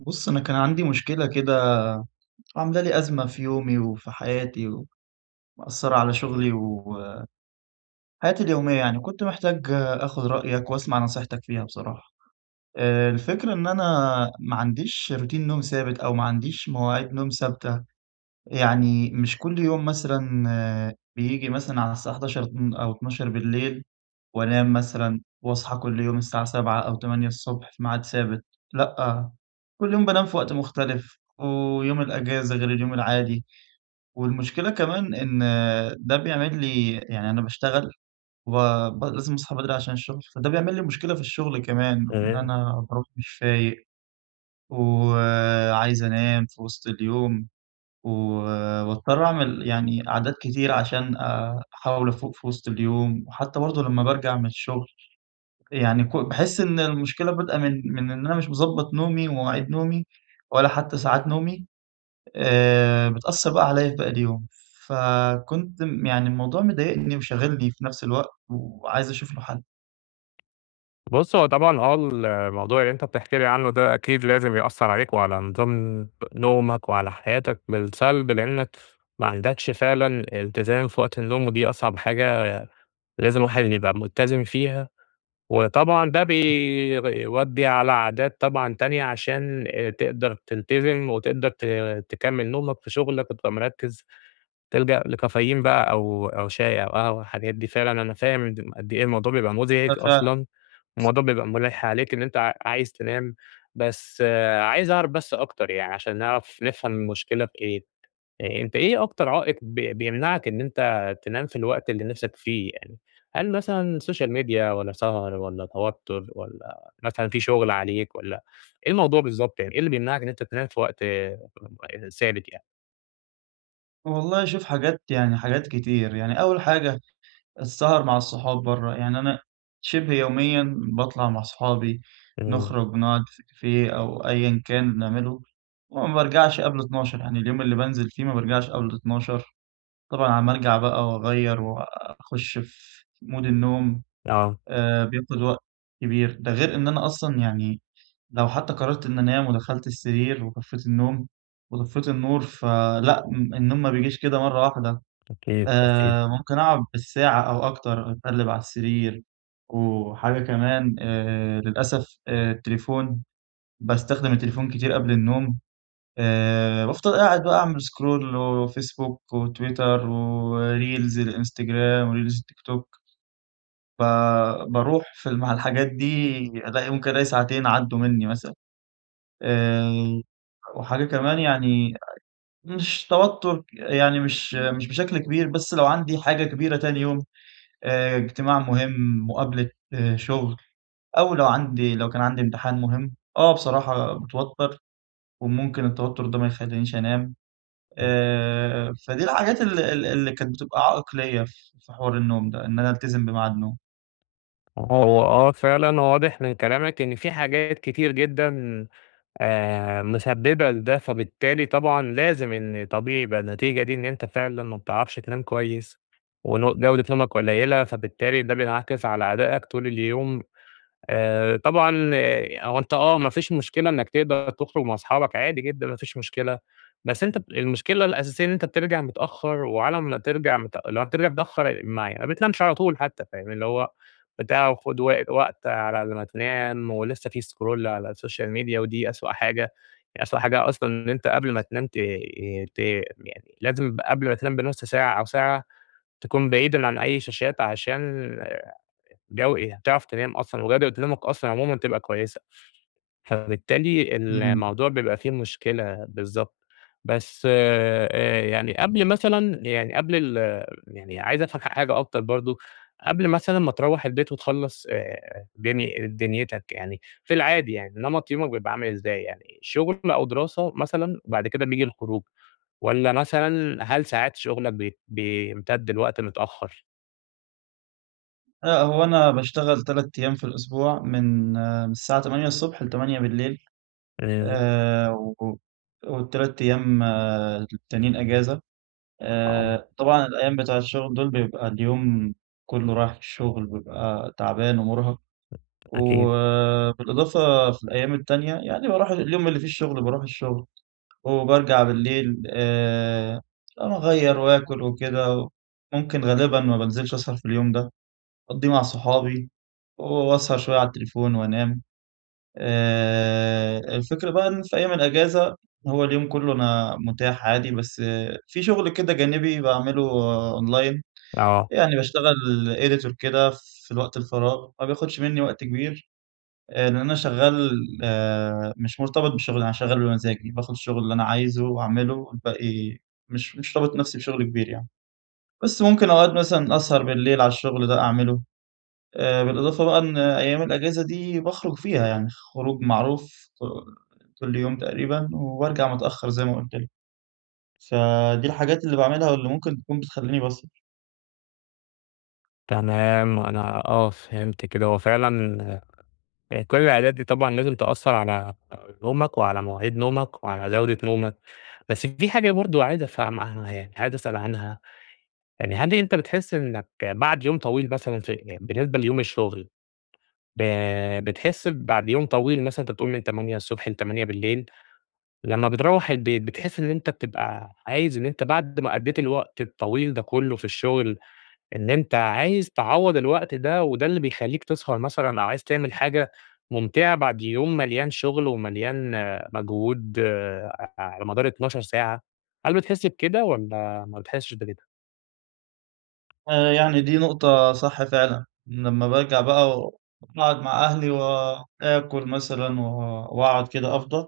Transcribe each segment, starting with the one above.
بُصّ، أنا كان عندي مشكلة كده عاملة لي أزمة في يومي، وفي حياتي، ومأثرة على شغلي و آآ، حياتي اليومية يعني، كنت محتاج آخد رأيَك وأسمَع نصيحتك فيها بصراحة. آآ، الفكرة إن أنا ما عنديش روتين نوم ثابت أو ما عنديش مواعيد نوم ثابتة يعني مش كل يوم مثلًا آآ، بييجي مثلًا على الساعة 23:00 أو 00:00 وأنام مثلًا وأصحى كل يوم الساعة 07:00 أو 08:00 في ميعاد ثابت، لأ، كل يوم بانام في وقت مختلِف ويوم الإجازة غير اليوم العادي، والمشكلة كمان إن آآ ده بيعمل لي يعني أنا باشتغل وب لازم أصحى بدري عشان الشغل فده بيعمِل لي مشكلة في الشغل كمان وإن تمام. أنا بارُوح مش فايق و آآ، عايز أنام في وسط اليوم، و وباضطَر أعمِل يعني عادات كتير عشان آآ، أحاول أفوق في وسط اليوم وحتى برضه لما بارجَع من الشغل يعني ك باحِس إن المشكلة بادئة من من إن أنا مش مظبَّط نومي ومواعيد نومي، ولا حتى ساعات نومي آآ، بتأثر بقى عليَّ لباقي اليوم. فكنت يعني الموضوع مضايقني وشاغلني في نفْس الوقت، وعايز أشوف له حل. بُصّ، هو طبعًا آه الموضوع اللي أنت بتحكي لي عنه ده أكيد لازم يأثرعليك، وعلى نظام نومك، وعلى حياتك بالسلب، لأنك ماعندكش فعلًا إلتزام في وقت النوم، ودي أصعب حاجة لازم الواحد يبقى مُلتزم فيها، وطبعًا ده بي بيودَّي على عادات طبعًا تانية، عشان آآ، تقدر تلتزِم وتقدر ت تكمل نومك في شغلك وتبقى مرّكز، تلجأ لكافيين بقى أو أو شاي، أو قهوة، الحاجات دي، فعلًا أنا فاهم م قد إيه الموضوع بيبقى مزعج آه، فاهم. أصلًا، الموضوع بيبقى مُلّح عليك إن أنت ع عايز تنام بس آآ، عايز أعرف بس أكتر يعني عشان نعرف نفهم المشكلة في إيه، أنت إيه أكتر عائق بي بيمنعك إن أنت تنام في الوقت اللي نفْسك فيه يعني؟ هل مثلًا سوشيال ميديا والّا سهر والّا توتر والّا مثلًا في شغل عليك والّا إيه الموضوع بالضبط يعني؟ إيه اللي بيمنعك إن أنت تنام في وقت آآ، ثابت يعني؟ والله شوف حاجات يعني حاجات كتير، يعني أول حاجة، السهر مع الصحاب برّا، يعني أنا شّبه يوميًا باطلع مع صحابي، آه. نخرج نقعد في كافية أو أيًا كان بنعمله وما بارجعش قبل 00:00 يعني اليوم اللي بانزل فيه ما بارجعش قبل 00:00 طبعًا على ما أرجع بقى وأغيّر وأخُش في مود النوم، آه. آآ، بياخد وقت كبير ده غير إن أنا أصلًا يعني لو حتى قررت إن أنام ودخلت السرير وطفيت النوم، وطفيت النور فلأ النوم ما بيجيش كده مرة واحدة، أكيد، أكيد. آآ، ممكن أقعد بالساعة أو أكتر أتقلب على السرير، وحاجة كمان آآ للأسف آآ التليفون باستخدم التليفون كتير قبل النوم، آآ بافضل قاعد بقى أعمل سكرول وفيسبوك، وتويتر، وريلز الإنستجرام، وريلز التيك توك، فباروح في مع الحاجات دي ألاقي ممكن ألاقي ساعتين عدّوا مني مثلًا، آآ، وحاجة كمان يعني مش توتر يعني مش مش بشكل كبير بس لو عندي حاجة كبيرة تاني يوم آآ، اجتماع مهم، مقابلة شغل، أو لو عندي لو كان عندي امتحان مهم، آه بصراحة باتوتر وممكن التوتر ده ما يخلينيش أنام إمم. آآ، فدي الحاجات ال ال اللي كانت بتبقى عائق ليَّ ف في حوار النوم ده، إن أنا ألتزم بمعاد نوم. هو آه، فعلًا واضِح من كلامك إن في حاجات كتير جدًا آآ، مسبِّبة لده، فبالتالي طبعًا لازم إن طبيعي يبقى النتيجة دي، إن أنتَ فعلًا ما بتعرَفش تنام كويِّس، ون جودة نومَك قليلة. فبالتالي ده بينعكس على أدائَك طول اليوم. آآ طبعًا، هو أنتَ آه، ما فيش مشكلة إنَّك تقدَر تخرُج مع صُحابَك عادي جدًا، ما فيش مشكلة، بس أنتَ ب المشكلة الأساسية إن أنتَ بترجع متأخّر، وعلى ما ترجَع مت لو هترجع متأخّر، مع ي ما بتنامش على طول، حتى فاهم؟ اللي هو بتاع وخُد وق وقت على ما تنام. ولسَّه في scroll على social media، ودي أسوأ حاجة، يعني أسوأ حاجة أصلًا، إن أنتَ قبل ما تنام ت ت يعني لازم قبل ما تنام بنُص ساعة أو ساعة، تكون بعيد عن أي شاشات، عشان جو تعرف تنام أصلًا، وجودة نومك أصلًا عمومًا تبقى كويِسة. فبالتالي إمم. الموضوع بيبقى في مشكلة. بالضبط، بس آآ، يعني، قبل مثلًا يعني، قبل ال يعني عايِز أفهم ح حاجة أكتر برضه. قبل مثلًا ما ترَوّح البيت وتخلَّص آآ، دن دنيتَك، يعني في العادي، يعني نمط يومك بيبقى عامل إزاي؟ يعني شغل أو دراسة مثلًا، بعد كده بييجي الخروج، والّا مثلًا هل ساعات شغلَك بي بيمتدّ لوقت متأخّر؟ لا هو أنا باشتغل 3 أيّام في الأسبوع. من من الساعة 8:00 ص ل20:00 [unintelligible] آآ، و وال3 أيّام التانيين إجازة. آه. آآ، طبعًا الأيّام بتاع الشغل دول بيبقى اليوم كلّه راح الشغل ببقى تعبان ومرهق. أكيد. وبالإضافة في الأيّام التانية يعني باروح اليوم اللي فيه الشغل باروح الشغل، وبارجع بالليل ب آآ، أغير وآكل وكده، ممكن غالبًا ما بنزلش أسهر في اليوم ده، أقضيه مع صحابي، وأسهر شويّة على التليفون، وأنام. آآ، الفكرة بقى إن في أيّام الإجازة هو اليوم كلّه أنا متاح عادي، بس في شغل كده جانبي باعمله أونلاين. آه. يعني باشتغل editor كده في الوقت الفراغ. ما بياخدش مِنّي وقت كبير. لأن أنا شغّال آآ، مش مرتبط بالشغل أنا شغّال بمزاجي. باخد الشغل اللي أنا عايزه وأعمله، والباقي مش مش رابط نفسي بشغل كبير يعني. بس ممكن أقعد مثلًا أسهر بالليل على الشغل ده أعمله. آآ، بالإضافة بقى إن أيّام الإجازة دي باخرج فيها يعني، خروج معروف ك كل يوم تقريبًا، وارجع متأخّر زي ما قُلت لك. فدي الحاجات اللي باعملها ممكن تكون بتخليني بسهر. تمام، أنا آه، فهمت كده. هو فعلًا يعني كل العادات دي طبعًا لازم تأثِّر على نومك وعلى مواعيد نومك وعلى جودة نومك. بس في حاجة برضه عايِز أفهمها، يعني عايِز أسأَل عنها، يعني هل أنتَ بتحس إنَّك بعد يوم طويل مثلًا، ف بالنسبة ليوم الشغل، ب بتحس بعد يوم طويل مثلًا، أنتَ بتقول من 08:00 ص ل20:00 بالليل، لمَّا بترُوح البيت، بتحس إن أنتَ بتبقى عايِز إن أنتَ بعد ما قضَّيت الوقت الطويل ده كله في الشغل، إن أنتَ عايِز تعوّض الوقت ده، وده اللي بيخلِّيك تسهر مثلًا أو عايِز تعمل حاجة ممتعة بعد يوم مليان شغل ومليان مجهود ع على مدار 12 ساعة؟ هل بتحس بكده، والّا ما بتحسّش بكده؟ آآ، يعني دي نقطة صح فعلًا، لمَّا بارجع بقى وأقعد مع أهلي وآكُل مثلًا، و وأقعد كده، أفضَى،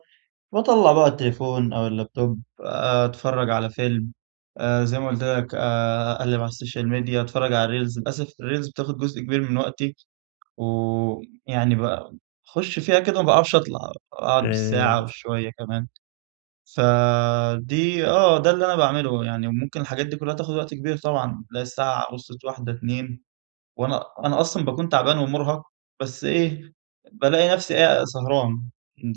باطلَع بقى التليفون أو الlaptop، آآ، أتفرَّج على فيلم، آآ زي ما قُلت لك آآ، أقلِّب على الsocial media، أتفرَّج على الreels. للأسف الreels بتاخُد جزء كبير من وقتي، ويعني ب بخُش فيها كده، ما باعرفش أطلَع، أقعُد آآ، بالساعة [unintelligible] وشوية كمان. فدي آه، ده اللي أنا باعمله. يعني، وممكن الحاجات دي كلها تاخُد وقت كبير طبعًا، تلاقي الساعة وصلِت 01:00، 02:00 وأنا أنا أصلًا باكون تعبان ومُرهق، بس إيه، بالاقي نفسي أ سهران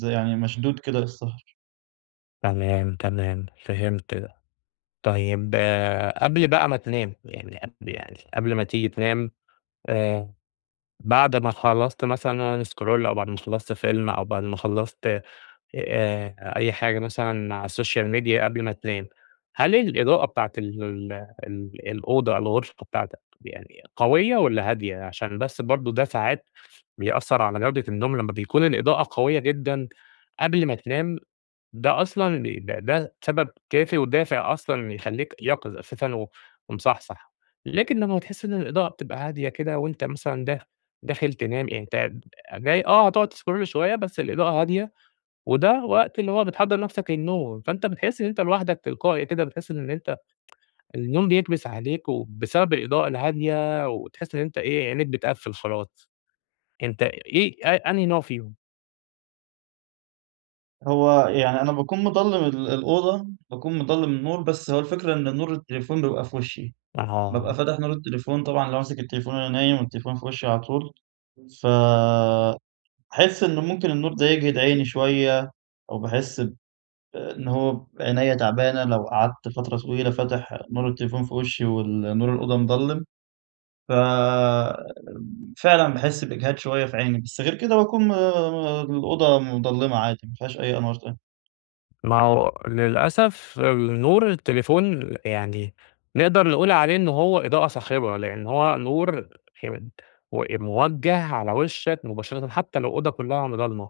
يعني، مشدود كده للسهَر. تمام، تمام، فهمت ده، طيب قبل بقى ما تنام، يعني قبل يعني قبل ما تيجي تنام، آآ، بعد ما خلصت مثلًا scroll أو بعد ما خلصت فيلم أو بعد ما خلصت آآ، أي حاجة مثلًا على الsocial media قبل ما تنام، هل الإضاءة بتاعة ال ال ال الأوضة الغرفة بتاعتك يعني قوية والّا هادية؟ عشان بس برضو ده ساعات بيأثر على جودة النوم لمّا بيكون الإضاءة قوية جدًا قبل ما تنام، ده أصلًا ده ده سبب كافي ودافع أصلًا يخلّيك يقِظ أساسًا و ومصحصح، لكن لمّا بتحس إن الإضاءة بتبقى هادية كده وأنت مثلًا داخ داخل تنام يعني أنت جاي آه هتقعد تscroll شوية بس الإضاءة هادية، وده وقت اللي هو بتحضر نَفسك للنوم، فأنت بتحس إن أنت لوحدك تلقائي كده بتحس إن أنت النوم بيكبس عليك، وبسبب الإضاءة الهادية وتحس إن أنت إيه عينيك بتقفِّل خلاص، أنت إيه أ أنهي نوع فيهم؟ هو يعني أنا باكون مضلّم ال الأوضة، باكون مضلّم النور، بس هو الفكرة إن نور التليفون بيبقى في وشي، بابقى أها. فاتح نور التليفون طبعًا لو ماسِك التليفون وأنا نايم والتليفون في وشي على طول، فباحس إنه ممكن النور ده يجهِد عيني شوية، أو باحس ب إن هو ب عينيَّ تعبانة لو قعدت فترة طويلة فاتح نور التليفون في وشي وال نور الأوضة مضلِّم، ففعلًا باحس بإجهاد شوية في عيني، بس غير كده باكون م م الأوضة مضلِّمة عادي، مافيهاش أي أنوار تانية. ما هو للأسف نور التليفون يعني نقدَر نقول عليه إن هو إضاءة صاخبة، لأن هو نور م موجَّه على وشَّك مباشرةً، حتى لو أوضة كلها ضلْمة،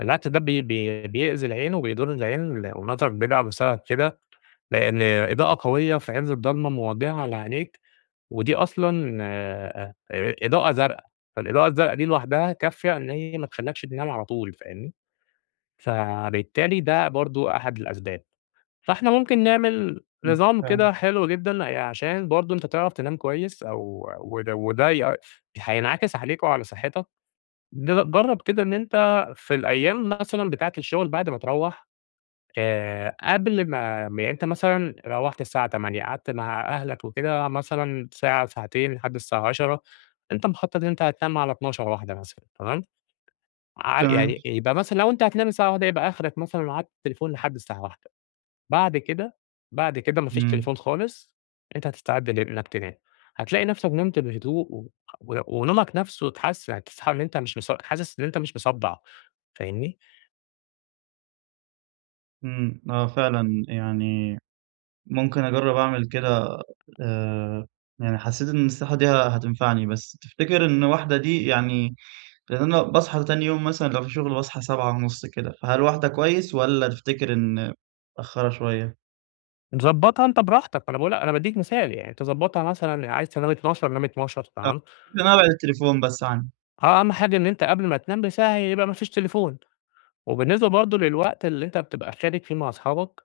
بالعكس ده بي بي بيأذي العين وبيضُر العين والنظر بيضعف بسبب كده، لأن إضاءة قوية في عز الضلمة موجهة على عينيك، ودي أصلًا آآ، إضاءة زرقا، فالإضاءة الزرقا دي لوحدها كافِيَة إن هي ما تخلِّكش تنام على طول فاهمني؟ فبالتالي ده برضه أحد الأسباب. فإحنا ممكن نعمل امم، نظام كده تمام. حلو جدًا، عشان برضه أنت تعرَف تنام كويس أو وده وده هينعكس عليك وعلى صحتك، ض جرَّب كده إن أنت في الأيام مثلًا بتاعة الشغل بعد ما تروَّح آآ، قبل ما يعني أنت مثلًا روَّحت الساعة 20:00 قعدت مع أهلك وكده مثلًا ساعة ساعتين لحد الساعة 22:00 أنت مخَطط أنت هتنام على 00:00 01:00 مثلًا تمام؟ ع تمام. يعني يبقى مثلًا لو أنت هتنام الساعة 01:00 يبقى أخرك مثلًا معاك تليفون لحد الساعة 01:00 بعد كده بعد كده ما فيش امم. تليفون خالص أنت هتستعد لإنك تنام، هتلاقي نَفْسك نمت بهدوء، و ونومك نفْسه اتحسن يعني، تصحى إن أنت مش مص حاسس إن أنت مش مصدَّع فاهمني؟ امم، آه فعلًا يعني ممكن أجرّب أعمل كده، آآ، يعني حسّيت إن النصيحة دي ه هتنفعني. بس تفتكر إنّ 01:00 دي يعني لأن أنا باصحى تاني يوم مثلًا لو في شغل باصحى 07:30 كده، فهل 01:00 كويّس، والّا تفتكر إن متأخرة شويّة؟ ضبّطها أنت براحتك، أنا باقول أنا باديك مثال يعني. تظبّطها مثلًا عايز تنام 00:00 نام 00:00، آه، تمام. إن أنا أبعِد التليفون بس عنّي. آه، أهم حاجة إن أنت قبل ما تنام بساعة يبقى ما فيش تليفون، وبالنسبة برضو للوقت اللي أنت بتبقى خارج فيه مع صحابك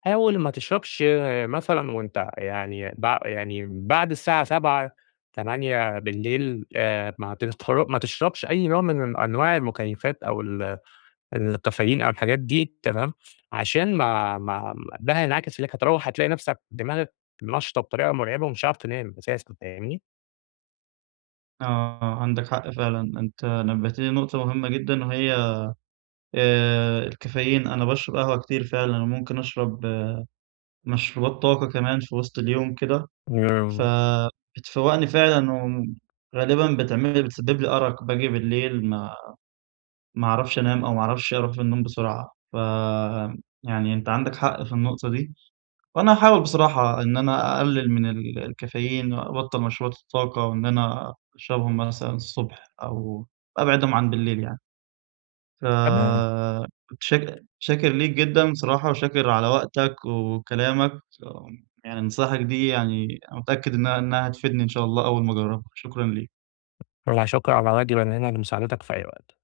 حاول ما تشربش مثلًا وأنت يعني بع يعني بعد الساعة 19:00 8:00 م آآ، ما عترت ما تشربش أي نوع من أنواع المكيّفات، أو ال الكافايين أو الحاجات دي، تمام، عشان ما ما ده هينعكس عليك، هتروّح هتلاقي نَفسك دماغك نشطة بطريقة مرعبة، ومش هتعرف تنام أساسًا، فاهمني؟ آه، آه، عندك حق فعلًا، أنت نبهتني لنقطة مهمّة جدًا وهي آآ، الكافيين، أنا باشرب قهوة كتير فعلًا، وممكن أشرب مشروبات طاقة كمان في وسط اليوم كده، [unintelligible] فبتفوّقني فعلًا وغالبًا بتعمل لي بتسبب لي أرق، باجي بالليل ما ما اعرفش أنام، أو ما اعرفش أروح في النوم بسرعة، فيعني أنت عندك حق في النقطة دي. وأنا هاحاول بصراحة إن أنا أقلل من ال الكافيين، وأبطّل مشروبات الطاقة، وإن أنا أشربهم مثلًا الصبح، أو أبعِدهم عن بالليل يعني. فمتشك [unintelligible] شاكر ليك جدًا بصراحة، وشاكر على وقتك وكلامك [unintelligible] يعني نصايحك دي يعني متأكّد إنّها إنّها هتفيدني إن شاء الله أوّل ما أجربها. شكرًا ليك. لا شُكر على واجب، أنا هنا لمساعدتك في أي وقت.